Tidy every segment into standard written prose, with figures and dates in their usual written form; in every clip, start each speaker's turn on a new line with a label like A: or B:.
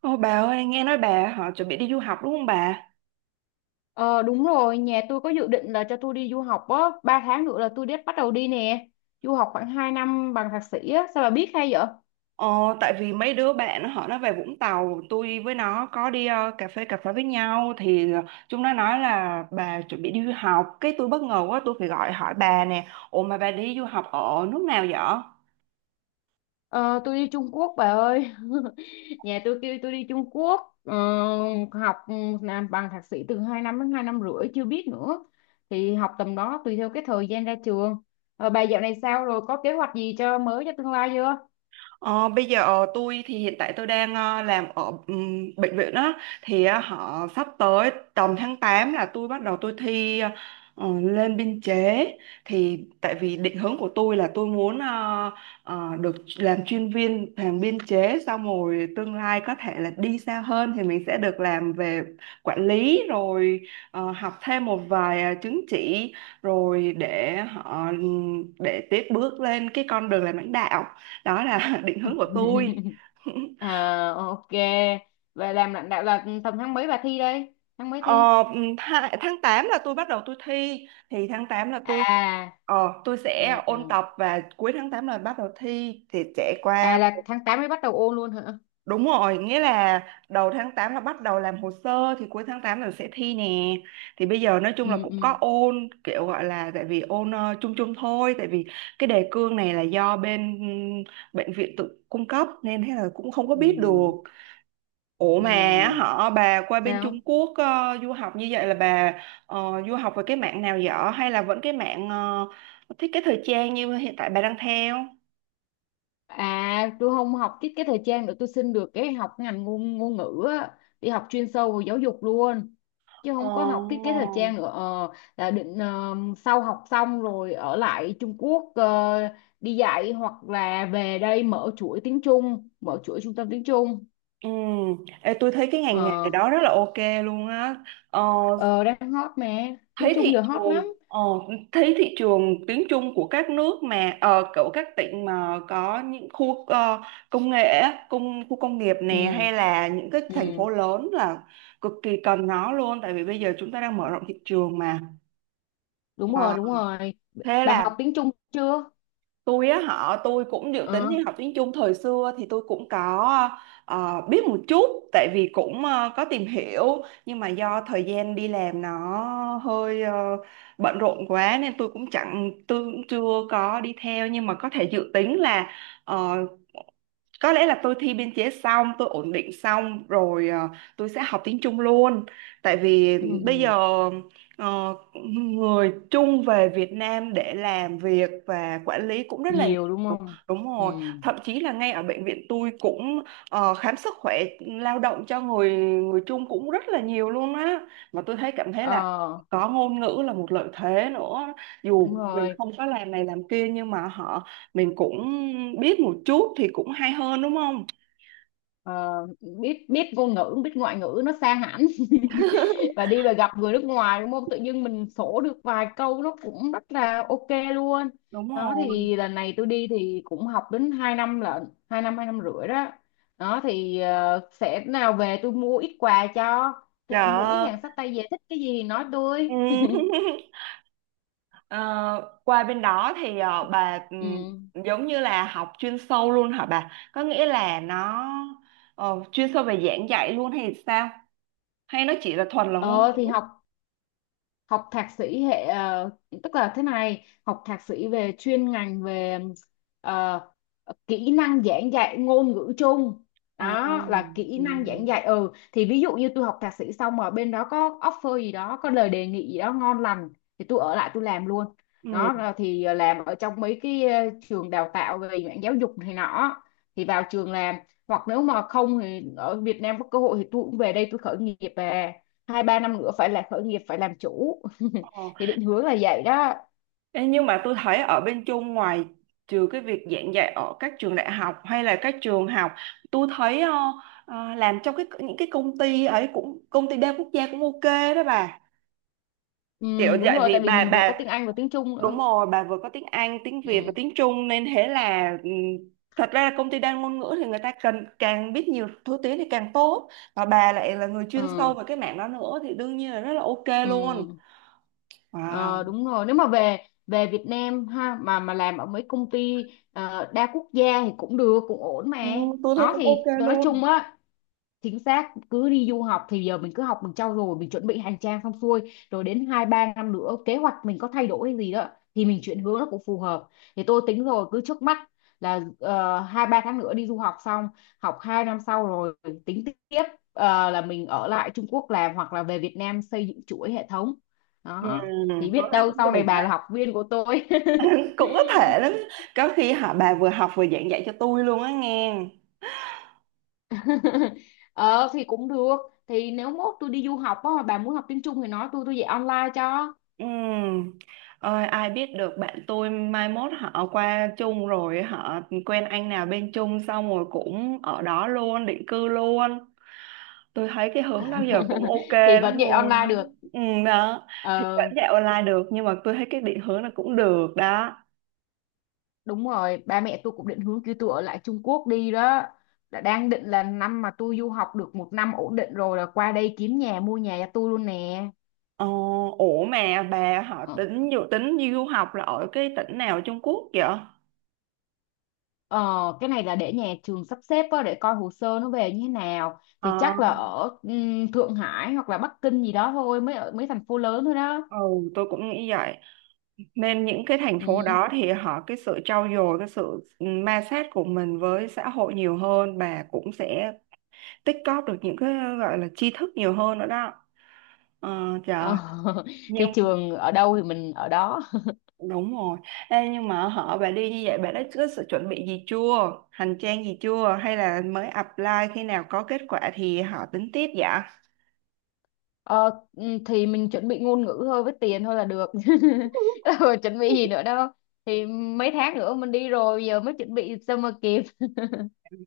A: Ô bà ơi, nghe nói bà họ chuẩn bị đi du học đúng không bà?
B: Ờ, đúng rồi, nhà tôi có dự định là cho tôi đi du học á, 3 tháng nữa là tôi đã bắt đầu đi nè. Du học khoảng 2 năm bằng thạc sĩ á, sao bà biết hay vậy?
A: Ờ, Tại vì mấy đứa bạn nó về Vũng Tàu, tôi với nó có đi cà phê với nhau thì chúng nó nói là bà chuẩn bị đi du học, cái tôi bất ngờ quá tôi phải gọi hỏi bà nè. Ủa mà bà đi du học ở nước nào vậy?
B: Ờ, tôi đi Trung Quốc bà ơi. Nhà tôi kêu tôi đi Trung Quốc, học, làm bằng thạc sĩ từ 2 năm đến 2 năm rưỡi chưa biết nữa. Thì học tầm đó tùy theo cái thời gian ra trường. Ờ, bà dạo này sao rồi, có kế hoạch gì cho mới cho tương lai chưa?
A: Ờ, Bây giờ tôi thì hiện tại tôi đang làm ở bệnh viện á, thì họ sắp tới tầm tháng 8 là tôi bắt đầu tôi thi lên biên chế. Thì tại vì định hướng của tôi là tôi muốn được làm chuyên viên, làm biên chế xong rồi tương lai có thể là đi xa hơn thì mình sẽ được làm về quản lý, rồi học thêm một vài chứng chỉ rồi để họ để tiếp bước lên cái con đường làm lãnh đạo, đó là định hướng của tôi.
B: À, ok. Và làm lãnh đạo là tầm tháng mấy bà thi đây? Tháng mấy
A: Ờ,
B: thi?
A: Tháng 8 là tôi bắt đầu tôi thi, thì tháng 8 là tôi
B: À.
A: ờ, tôi
B: Ừ,
A: sẽ ôn
B: ừ.
A: tập và cuối tháng 8 là bắt đầu thi thì sẽ qua.
B: À, là tháng 8 mới bắt đầu ôn luôn hả?
A: Đúng rồi, nghĩa là đầu tháng 8 là bắt đầu làm hồ sơ thì cuối tháng tám là sẽ thi nè. Thì bây giờ nói chung là
B: Ừ,
A: cũng có
B: ừ,
A: ôn, kiểu gọi là, tại vì ôn chung chung thôi, tại vì cái đề cương này là do bên bệnh viện tự cung cấp nên thế là cũng không có biết được.
B: ừ,
A: Ủa mà
B: ừ.
A: họ bà qua bên Trung
B: Sao?
A: Quốc du học như vậy là bà du học về cái mạng nào dở hay là vẫn cái mạng thiết kế thời trang như hiện tại bà đang theo?
B: À, tôi không học thiết kế thời trang nữa, tôi xin được cái học ngành ngôn ngôn ngữ á, đi học chuyên sâu về giáo dục luôn chứ
A: Ồ.
B: không có học thiết kế thời trang nữa, là định, sau học xong rồi ở lại Trung Quốc, đi dạy hoặc là về đây mở chuỗi trung tâm tiếng Trung.
A: Ừ. Ê, tôi thấy cái ngành nghề
B: ờ,
A: đó rất là ok luôn á. Ờ,
B: ờ Đang hot mà, tiếng
A: thấy
B: Trung
A: thị
B: giờ hot
A: trường
B: lắm.
A: ờ, Thấy thị trường tiếng Trung của các nước mà ở kiểu các tỉnh mà có những khu công nghệ á, khu công nghiệp nè
B: Ừ,
A: hay là những cái thành phố
B: ừ,
A: lớn là cực kỳ cần nó luôn, tại vì bây giờ chúng ta đang mở rộng thị trường mà.
B: đúng rồi,
A: Wow.
B: đúng rồi.
A: Thế
B: Bà
A: là
B: học tiếng Trung chưa?
A: tôi á họ tôi cũng dự tính
B: Ờ.
A: đi học tiếng Trung. Thời xưa thì tôi cũng có biết một chút, tại vì cũng có tìm hiểu, nhưng mà do thời gian đi làm nó hơi bận rộn quá nên tôi cũng chưa có đi theo, nhưng mà có thể dự tính là ờ, có lẽ là tôi thi biên chế xong, tôi ổn định xong rồi tôi sẽ học tiếng Trung luôn, tại vì bây giờ
B: Ừ.
A: ờ, người Trung về Việt Nam để làm việc và quản lý cũng rất là.
B: Nhiều đúng không?
A: Đúng
B: Ừ.
A: rồi, thậm chí là ngay ở bệnh viện tôi cũng khám sức khỏe lao động cho người người Trung cũng rất là nhiều luôn á. Mà tôi cảm thấy là
B: Ờ,
A: có ngôn ngữ là một lợi thế nữa.
B: đúng
A: Dù mình
B: rồi.
A: không có làm này làm kia nhưng mà họ mình cũng biết một chút thì cũng hay hơn đúng không?
B: Ờ, biết biết ngôn ngữ, biết ngoại ngữ nó xa hẳn. Và gặp người nước ngoài đúng không, tự dưng mình sổ được vài câu nó cũng rất là ok luôn.
A: Đúng
B: Đó
A: rồi.
B: thì lần này tôi đi thì cũng học đến 2 năm lận, 2 năm, 2 năm rưỡi đó. Đó thì sẽ nào về tôi mua ít quà cho mũi
A: Dạ.
B: hàng xách tay về, thích cái gì thì nói
A: Ừ.
B: tôi.
A: Ờ, qua bên đó thì bà
B: Ừ.
A: giống như là học chuyên sâu luôn hả bà? Có nghĩa là nó chuyên sâu về giảng dạy luôn hay sao? Hay nó chỉ là thuần là ngôn
B: ờ thì
A: ngữ?
B: học học thạc sĩ hệ, tức là thế này, học thạc sĩ về chuyên ngành về, ờ, kỹ năng giảng dạy ngôn ngữ chung.
A: Ờ,
B: Đó là kỹ năng giảng
A: ừm,
B: dạy, thì ví dụ như tôi học thạc sĩ xong mà bên đó có offer gì đó, có lời đề nghị gì đó ngon lành thì tôi ở lại tôi làm luôn.
A: ừm,
B: Đó là thì làm ở trong mấy cái, trường đào tạo về mảng giáo dục này nọ thì vào trường làm. Hoặc nếu mà không thì ở Việt Nam có cơ hội thì tôi cũng về đây tôi khởi nghiệp, về 2-3 năm nữa phải là khởi nghiệp phải làm chủ.
A: ờ.
B: Thì định hướng là vậy đó.
A: Ê, nhưng mà tôi thấy ở bên Trung, ngoài trừ cái việc giảng dạy ở các trường đại học hay là các trường học, tôi thấy làm trong những cái công ty ấy, cũng công ty đa quốc gia cũng ok đó bà.
B: Ừ,
A: Kiểu
B: đúng
A: vậy
B: rồi,
A: vì
B: tại vì
A: bà
B: mình vừa có
A: bà
B: tiếng Anh và tiếng Trung
A: Đúng
B: nữa.
A: rồi, bà vừa có tiếng Anh, tiếng Việt và
B: Ừ,
A: tiếng Trung nên thế là thật ra là công ty đa ngôn ngữ thì người ta cần càng biết nhiều thứ tiếng thì càng tốt. Và bà lại là người chuyên sâu
B: ừ,
A: về cái mảng đó nữa thì đương nhiên là rất là ok
B: ừ.
A: luôn. Wow.
B: Ờ, đúng rồi, nếu mà về về Việt Nam ha, mà làm ở mấy công ty, đa quốc gia thì cũng được, cũng ổn mà.
A: Ừ, tôi thấy
B: Đó
A: cũng ok
B: thì tôi nói
A: luôn.
B: chung á, chính xác cứ đi du học thì giờ mình cứ học, mình trau dồi, mình chuẩn bị hành trang xong xuôi rồi đến 2-3 năm nữa kế hoạch mình có thay đổi hay gì đó thì mình chuyển hướng nó cũng phù hợp. Thì tôi tính rồi, cứ trước mắt là, 2-3 tháng nữa đi du học xong, học 2 năm sau rồi tính tiếp, là mình ở lại Trung Quốc làm hoặc là về Việt Nam xây dựng chuỗi hệ thống
A: Ừ,
B: đó. Thì
A: tôi
B: biết
A: thấy
B: đâu
A: cũng
B: sau
A: được
B: này
A: đó.
B: bà là học viên của tôi.
A: Cũng có thể lắm. Có khi họ bà vừa học vừa giảng dạy cho tôi luôn á nghe.
B: Ờ thì cũng được, thì nếu mốt tôi đi du học á mà bà muốn học tiếng Trung thì nói tôi dạy online cho.
A: Ừ. Ơi, ai biết được, bạn tôi mai mốt họ qua chung rồi họ quen anh nào bên chung xong rồi cũng ở đó luôn, định cư luôn. Tôi thấy cái hướng đó giờ cũng ok
B: Thì vẫn
A: lắm
B: dạy
A: luôn
B: online
A: á.
B: được.
A: ừ, Đó thì
B: Ờ,
A: vẫn dạy online được nhưng mà tôi thấy cái định hướng là cũng được đó.
B: đúng rồi, ba mẹ tôi cũng định hướng kêu tôi ở lại Trung Quốc đi đó, đã đang định là năm mà tôi du học được một năm ổn định rồi là qua đây kiếm nhà mua nhà cho tôi luôn nè.
A: ờ, Ủa mà bà họ dự tính đi du học là ở cái tỉnh nào ở Trung Quốc vậy?
B: Ờ, cái này là để nhà trường sắp xếp á, để coi hồ sơ nó về như thế nào thì
A: ờ
B: chắc là ở, Thượng Hải hoặc là Bắc Kinh gì đó thôi, mấy ở mấy thành phố lớn thôi đó.
A: ừ tôi cũng nghĩ vậy, nên những cái thành phố
B: Ừ.
A: đó thì họ cái sự trau dồi, cái sự ma sát của mình với xã hội nhiều hơn và cũng sẽ tích cóp được những cái gọi là tri thức nhiều hơn nữa đó. ờ, Trời,
B: Ờ. Thì
A: nhưng
B: trường ở đâu thì mình ở đó.
A: đúng rồi. Ê, nhưng mà họ bà đi như vậy, bà đã có sự chuẩn bị gì chưa, hành trang gì chưa hay là mới apply, khi nào có kết quả thì họ tính tiếp dạ.
B: Ờ, thì mình chuẩn bị ngôn ngữ thôi với tiền thôi là được. Ờ, chuẩn bị gì nữa đâu, thì mấy tháng nữa mình đi rồi giờ mới chuẩn bị sao mà kịp.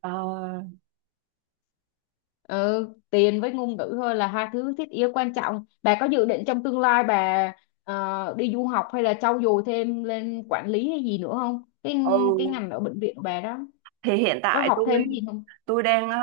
A: Ờ,
B: Ừ, tiền với ngôn ngữ thôi là hai thứ thiết yếu quan trọng. Bà có dự định trong tương lai bà, đi du học hay là trau dồi thêm lên quản lý hay gì nữa không, cái cái
A: ừ
B: ngành ở bệnh viện của bà đó
A: thì hiện
B: có
A: tại
B: học
A: tôi
B: thêm cái gì không?
A: tôi đang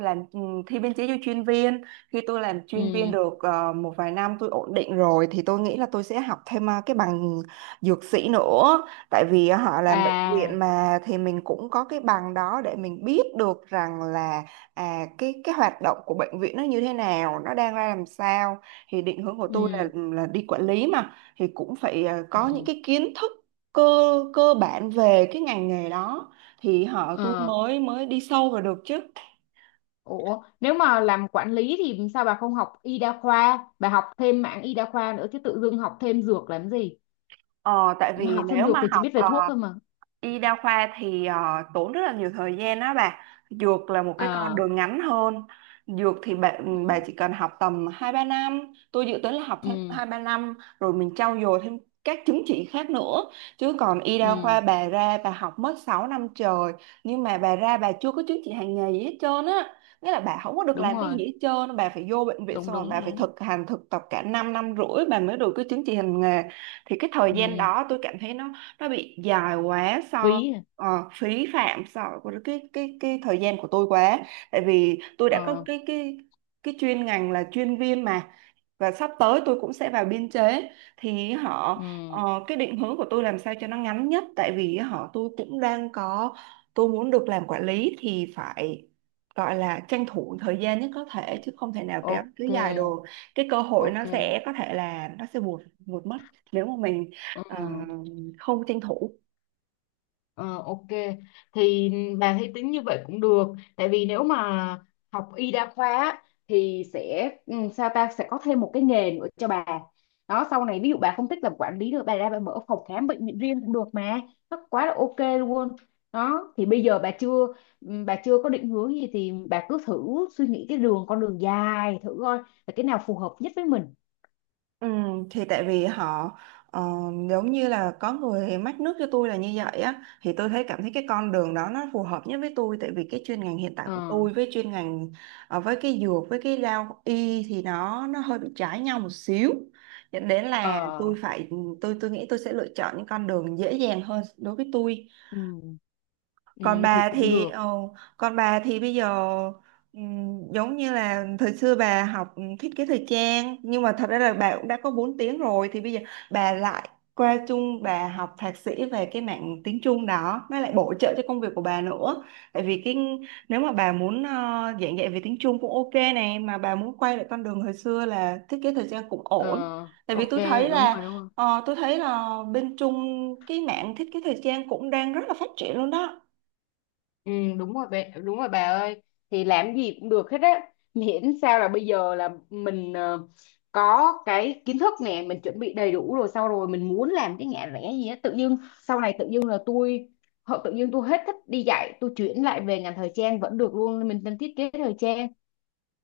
A: làm, thi biên chế cho chuyên viên. Khi tôi làm chuyên viên
B: Ừ.
A: được một vài năm tôi ổn định rồi thì tôi nghĩ là tôi sẽ học thêm cái bằng dược sĩ nữa, tại vì họ làm bệnh viện
B: À.
A: mà thì mình cũng có cái bằng đó để mình biết được rằng là cái hoạt động của bệnh viện nó như thế nào, nó đang ra làm sao. Thì định hướng của tôi là
B: Ừ.
A: là đi quản lý mà, thì cũng phải có những
B: Ừ.
A: cái kiến thức cơ cơ bản về cái ngành nghề đó thì họ tôi
B: Ờ.
A: mới mới đi sâu vào được chứ.
B: Ủa, nếu mà làm quản lý thì sao bà không học y đa khoa, bà học thêm mảng y đa khoa nữa chứ tự dưng học thêm dược làm gì?
A: Ờ, Tại vì
B: Học thêm
A: nếu
B: dược
A: mà
B: thì chỉ
A: học
B: biết về thuốc thôi mà.
A: y đa khoa thì tốn rất là nhiều thời gian đó bà. Dược là một cái con
B: Ờ,
A: đường ngắn hơn. Dược thì bà, ừ,
B: ừ,
A: bà chỉ cần học tầm hai ba năm. Tôi dự tính là học thêm
B: ừ,
A: hai ba năm rồi mình trau dồi thêm các chứng chỉ khác nữa. Chứ còn y đa
B: ừ,
A: khoa bà ra bà học mất 6 năm trời. Nhưng mà bà ra bà chưa có chứng chỉ hành nghề gì hết trơn á. Nghĩa là bà không có được
B: đúng
A: làm cái
B: rồi,
A: gì hết trơn. Bà phải vô bệnh viện
B: đúng
A: xong rồi
B: đúng
A: bà phải
B: đúng.
A: thực hành thực tập cả 5 năm năm rưỡi bà mới được cái chứng chỉ hành nghề. Thì cái thời gian
B: Ừ,
A: đó tôi cảm thấy nó bị dài quá,
B: phí. À?
A: phí phạm so với cái thời gian của tôi quá, tại vì tôi đã có
B: Ờ,
A: cái chuyên ngành là chuyên viên mà, và sắp tới tôi cũng sẽ vào biên chế thì họ
B: ừ,
A: cái định hướng của tôi làm sao cho nó ngắn nhất, tại vì họ tôi cũng đang có, tôi muốn được làm quản lý thì phải gọi là tranh thủ thời gian nhất có thể, chứ không thể nào kéo cứ
B: ok,
A: dài đồ, cái cơ hội nó
B: ok.
A: sẽ có thể là nó sẽ buột buột mất nếu mà mình
B: Ừ.
A: ờ, không tranh thủ.
B: Ờ, ok, thì bà thấy tính như vậy cũng được, tại vì nếu mà học y đa khoa á, thì sẽ, sao ta, sẽ có thêm một cái nghề nữa cho bà đó. Sau này ví dụ bà không thích làm quản lý nữa, bà ra bà mở phòng khám bệnh viện riêng cũng được mà, nó quá là ok luôn. Đó thì bây giờ bà chưa, ừ, bà chưa có định hướng gì thì bà cứ thử suy nghĩ cái đường con đường dài thử coi là cái nào phù hợp nhất với mình.
A: Ừ, thì tại vì họ ờ, giống như là có người mách nước cho tôi là như vậy á, thì tôi cảm thấy cái con đường đó nó phù hợp nhất với tôi, tại vì cái chuyên ngành hiện tại
B: Ờ.
A: của tôi với chuyên ngành với cái dược với cái lao y thì nó hơi bị trái nhau một xíu, dẫn đến là tôi
B: Ờ.
A: phải tôi tôi nghĩ tôi sẽ lựa chọn những con đường dễ dàng hơn đối với tôi.
B: Ừ. Ừ,
A: còn
B: thì
A: bà
B: cũng
A: thì
B: được.
A: ờ, Còn bà thì bây giờ giống như là thời xưa bà học thiết kế thời trang, nhưng mà thật ra là bà cũng đã có 4 tiếng rồi, thì bây giờ bà lại qua Trung bà học thạc sĩ về cái mảng tiếng Trung đó, nó lại bổ trợ cho công việc của bà nữa. Tại vì cái, nếu mà bà muốn giảng dạy về tiếng Trung cũng ok này, mà bà muốn quay lại con đường hồi xưa là thiết kế thời trang cũng
B: Ờ,
A: ổn, tại vì
B: ok,
A: tôi thấy
B: đúng
A: là,
B: rồi, đúng rồi.
A: Ờ, tôi thấy là bên Trung cái mảng thiết kế thời trang cũng đang rất là phát triển luôn đó.
B: Ừ, đúng rồi bé, đúng rồi bà ơi, thì làm gì cũng được hết á, miễn sao là bây giờ là mình, có cái kiến thức nè, mình chuẩn bị đầy đủ rồi, sau rồi mình muốn làm cái ngã rẽ gì á tự dưng sau này tự dưng là tôi họ tự dưng tôi hết thích đi dạy, tôi chuyển lại về ngành thời trang vẫn được luôn, mình đang thiết kế thời trang.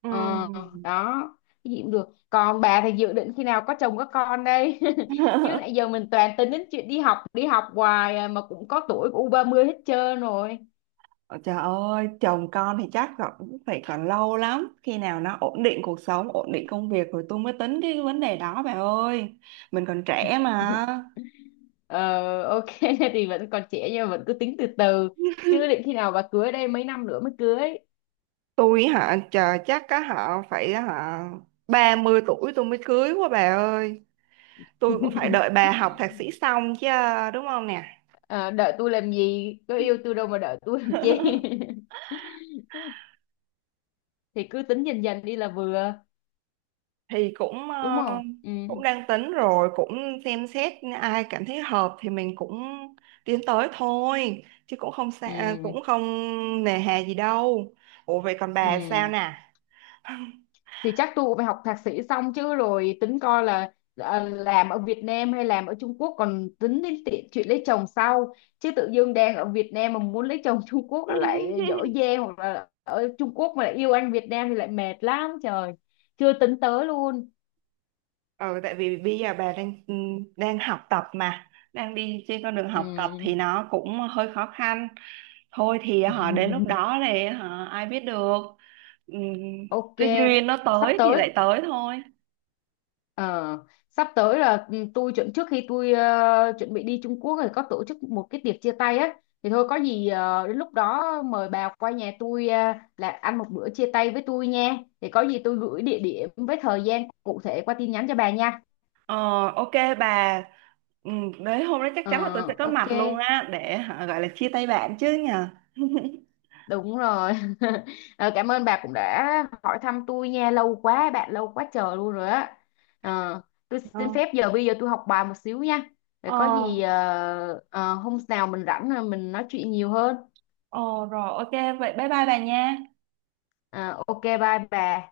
A: Ừ.
B: Ờ, đó. Cái gì cũng được. Còn bà thì dự định khi nào có chồng có con đây? Chứ nãy giờ mình toàn tính đến chuyện đi học hoài à, mà cũng có tuổi của u 30 hết trơn rồi.
A: Ôi Trời ơi, chồng con thì chắc còn cũng phải còn lâu lắm. Khi nào nó ổn định cuộc sống, ổn định công việc rồi tôi mới tính cái vấn đề đó bà ơi. Mình còn trẻ mà.
B: Ờ, ok. Thì vẫn còn trẻ nhưng mà vẫn cứ tính từ từ, chứ định khi nào bà cưới đây, mấy năm nữa mới cưới?
A: Tôi hả, chờ chắc á họ phải hả, 30 tuổi tôi mới cưới quá bà ơi. Tôi cũng phải đợi bà học thạc sĩ xong chứ, đúng không nè?
B: Ờ, đợi tôi làm gì, có yêu tôi đâu mà đợi tôi làm chi. Thì cứ tính dần dần đi là vừa,
A: Thì cũng
B: đúng
A: ờ,
B: không? Ừ.
A: cũng đang tính rồi, cũng xem xét ai cảm thấy hợp thì mình cũng tiến tới thôi, chứ cũng không xa,
B: Ừ.
A: à, cũng không nề hà gì đâu. Ủa vậy còn bà sao
B: Ừ.
A: nè?
B: Thì chắc tôi cũng phải học thạc sĩ xong chứ, rồi tính coi là, làm ở Việt Nam hay làm ở Trung Quốc, còn tính đến chuyện lấy chồng sau. Chứ tự dưng đang ở Việt Nam mà muốn lấy chồng, Trung Quốc nó lại dở dang, hoặc là ở Trung Quốc mà lại yêu anh Việt Nam thì lại mệt lắm trời. Chưa tính tới luôn.
A: Ừ Tại vì bây giờ bà đang đang học tập mà, đang đi trên con đường
B: Ừ.
A: học tập thì nó cũng hơi khó khăn, thôi thì họ đến lúc đó thì họ ai biết được. Ừm,
B: Ok.
A: cái duyên nó
B: Sắp
A: tới thì
B: tới.
A: lại tới thôi.
B: Ờ, sắp tới là, tôi chuẩn trước khi tôi, chuẩn bị đi Trung Quốc rồi có tổ chức một cái tiệc chia tay á, thì thôi có gì, đến lúc đó mời bà qua nhà tôi, là ăn một bữa chia tay với tôi nha, thì có gì tôi gửi địa điểm với thời gian cụ thể qua tin nhắn cho bà nha.
A: Ờ, ok bà, ừ, đến hôm đó chắc chắn là tôi sẽ
B: Ờ,
A: có
B: ok.
A: mặt luôn á, để hả, gọi là chia tay bạn chứ nhờ.
B: Đúng rồi. Ờ, cảm ơn bà cũng đã hỏi thăm tôi nha, lâu quá bạn, lâu quá chờ luôn rồi á. Ờ, tôi xin
A: Ờ,
B: phép bây giờ tôi học bài một xíu nha. Để
A: ờ,
B: có gì, hôm nào mình rảnh rồi mình nói chuyện nhiều hơn.
A: ờ, Rồi ok vậy bye bye bà nha.
B: Ờ, ok bye bà.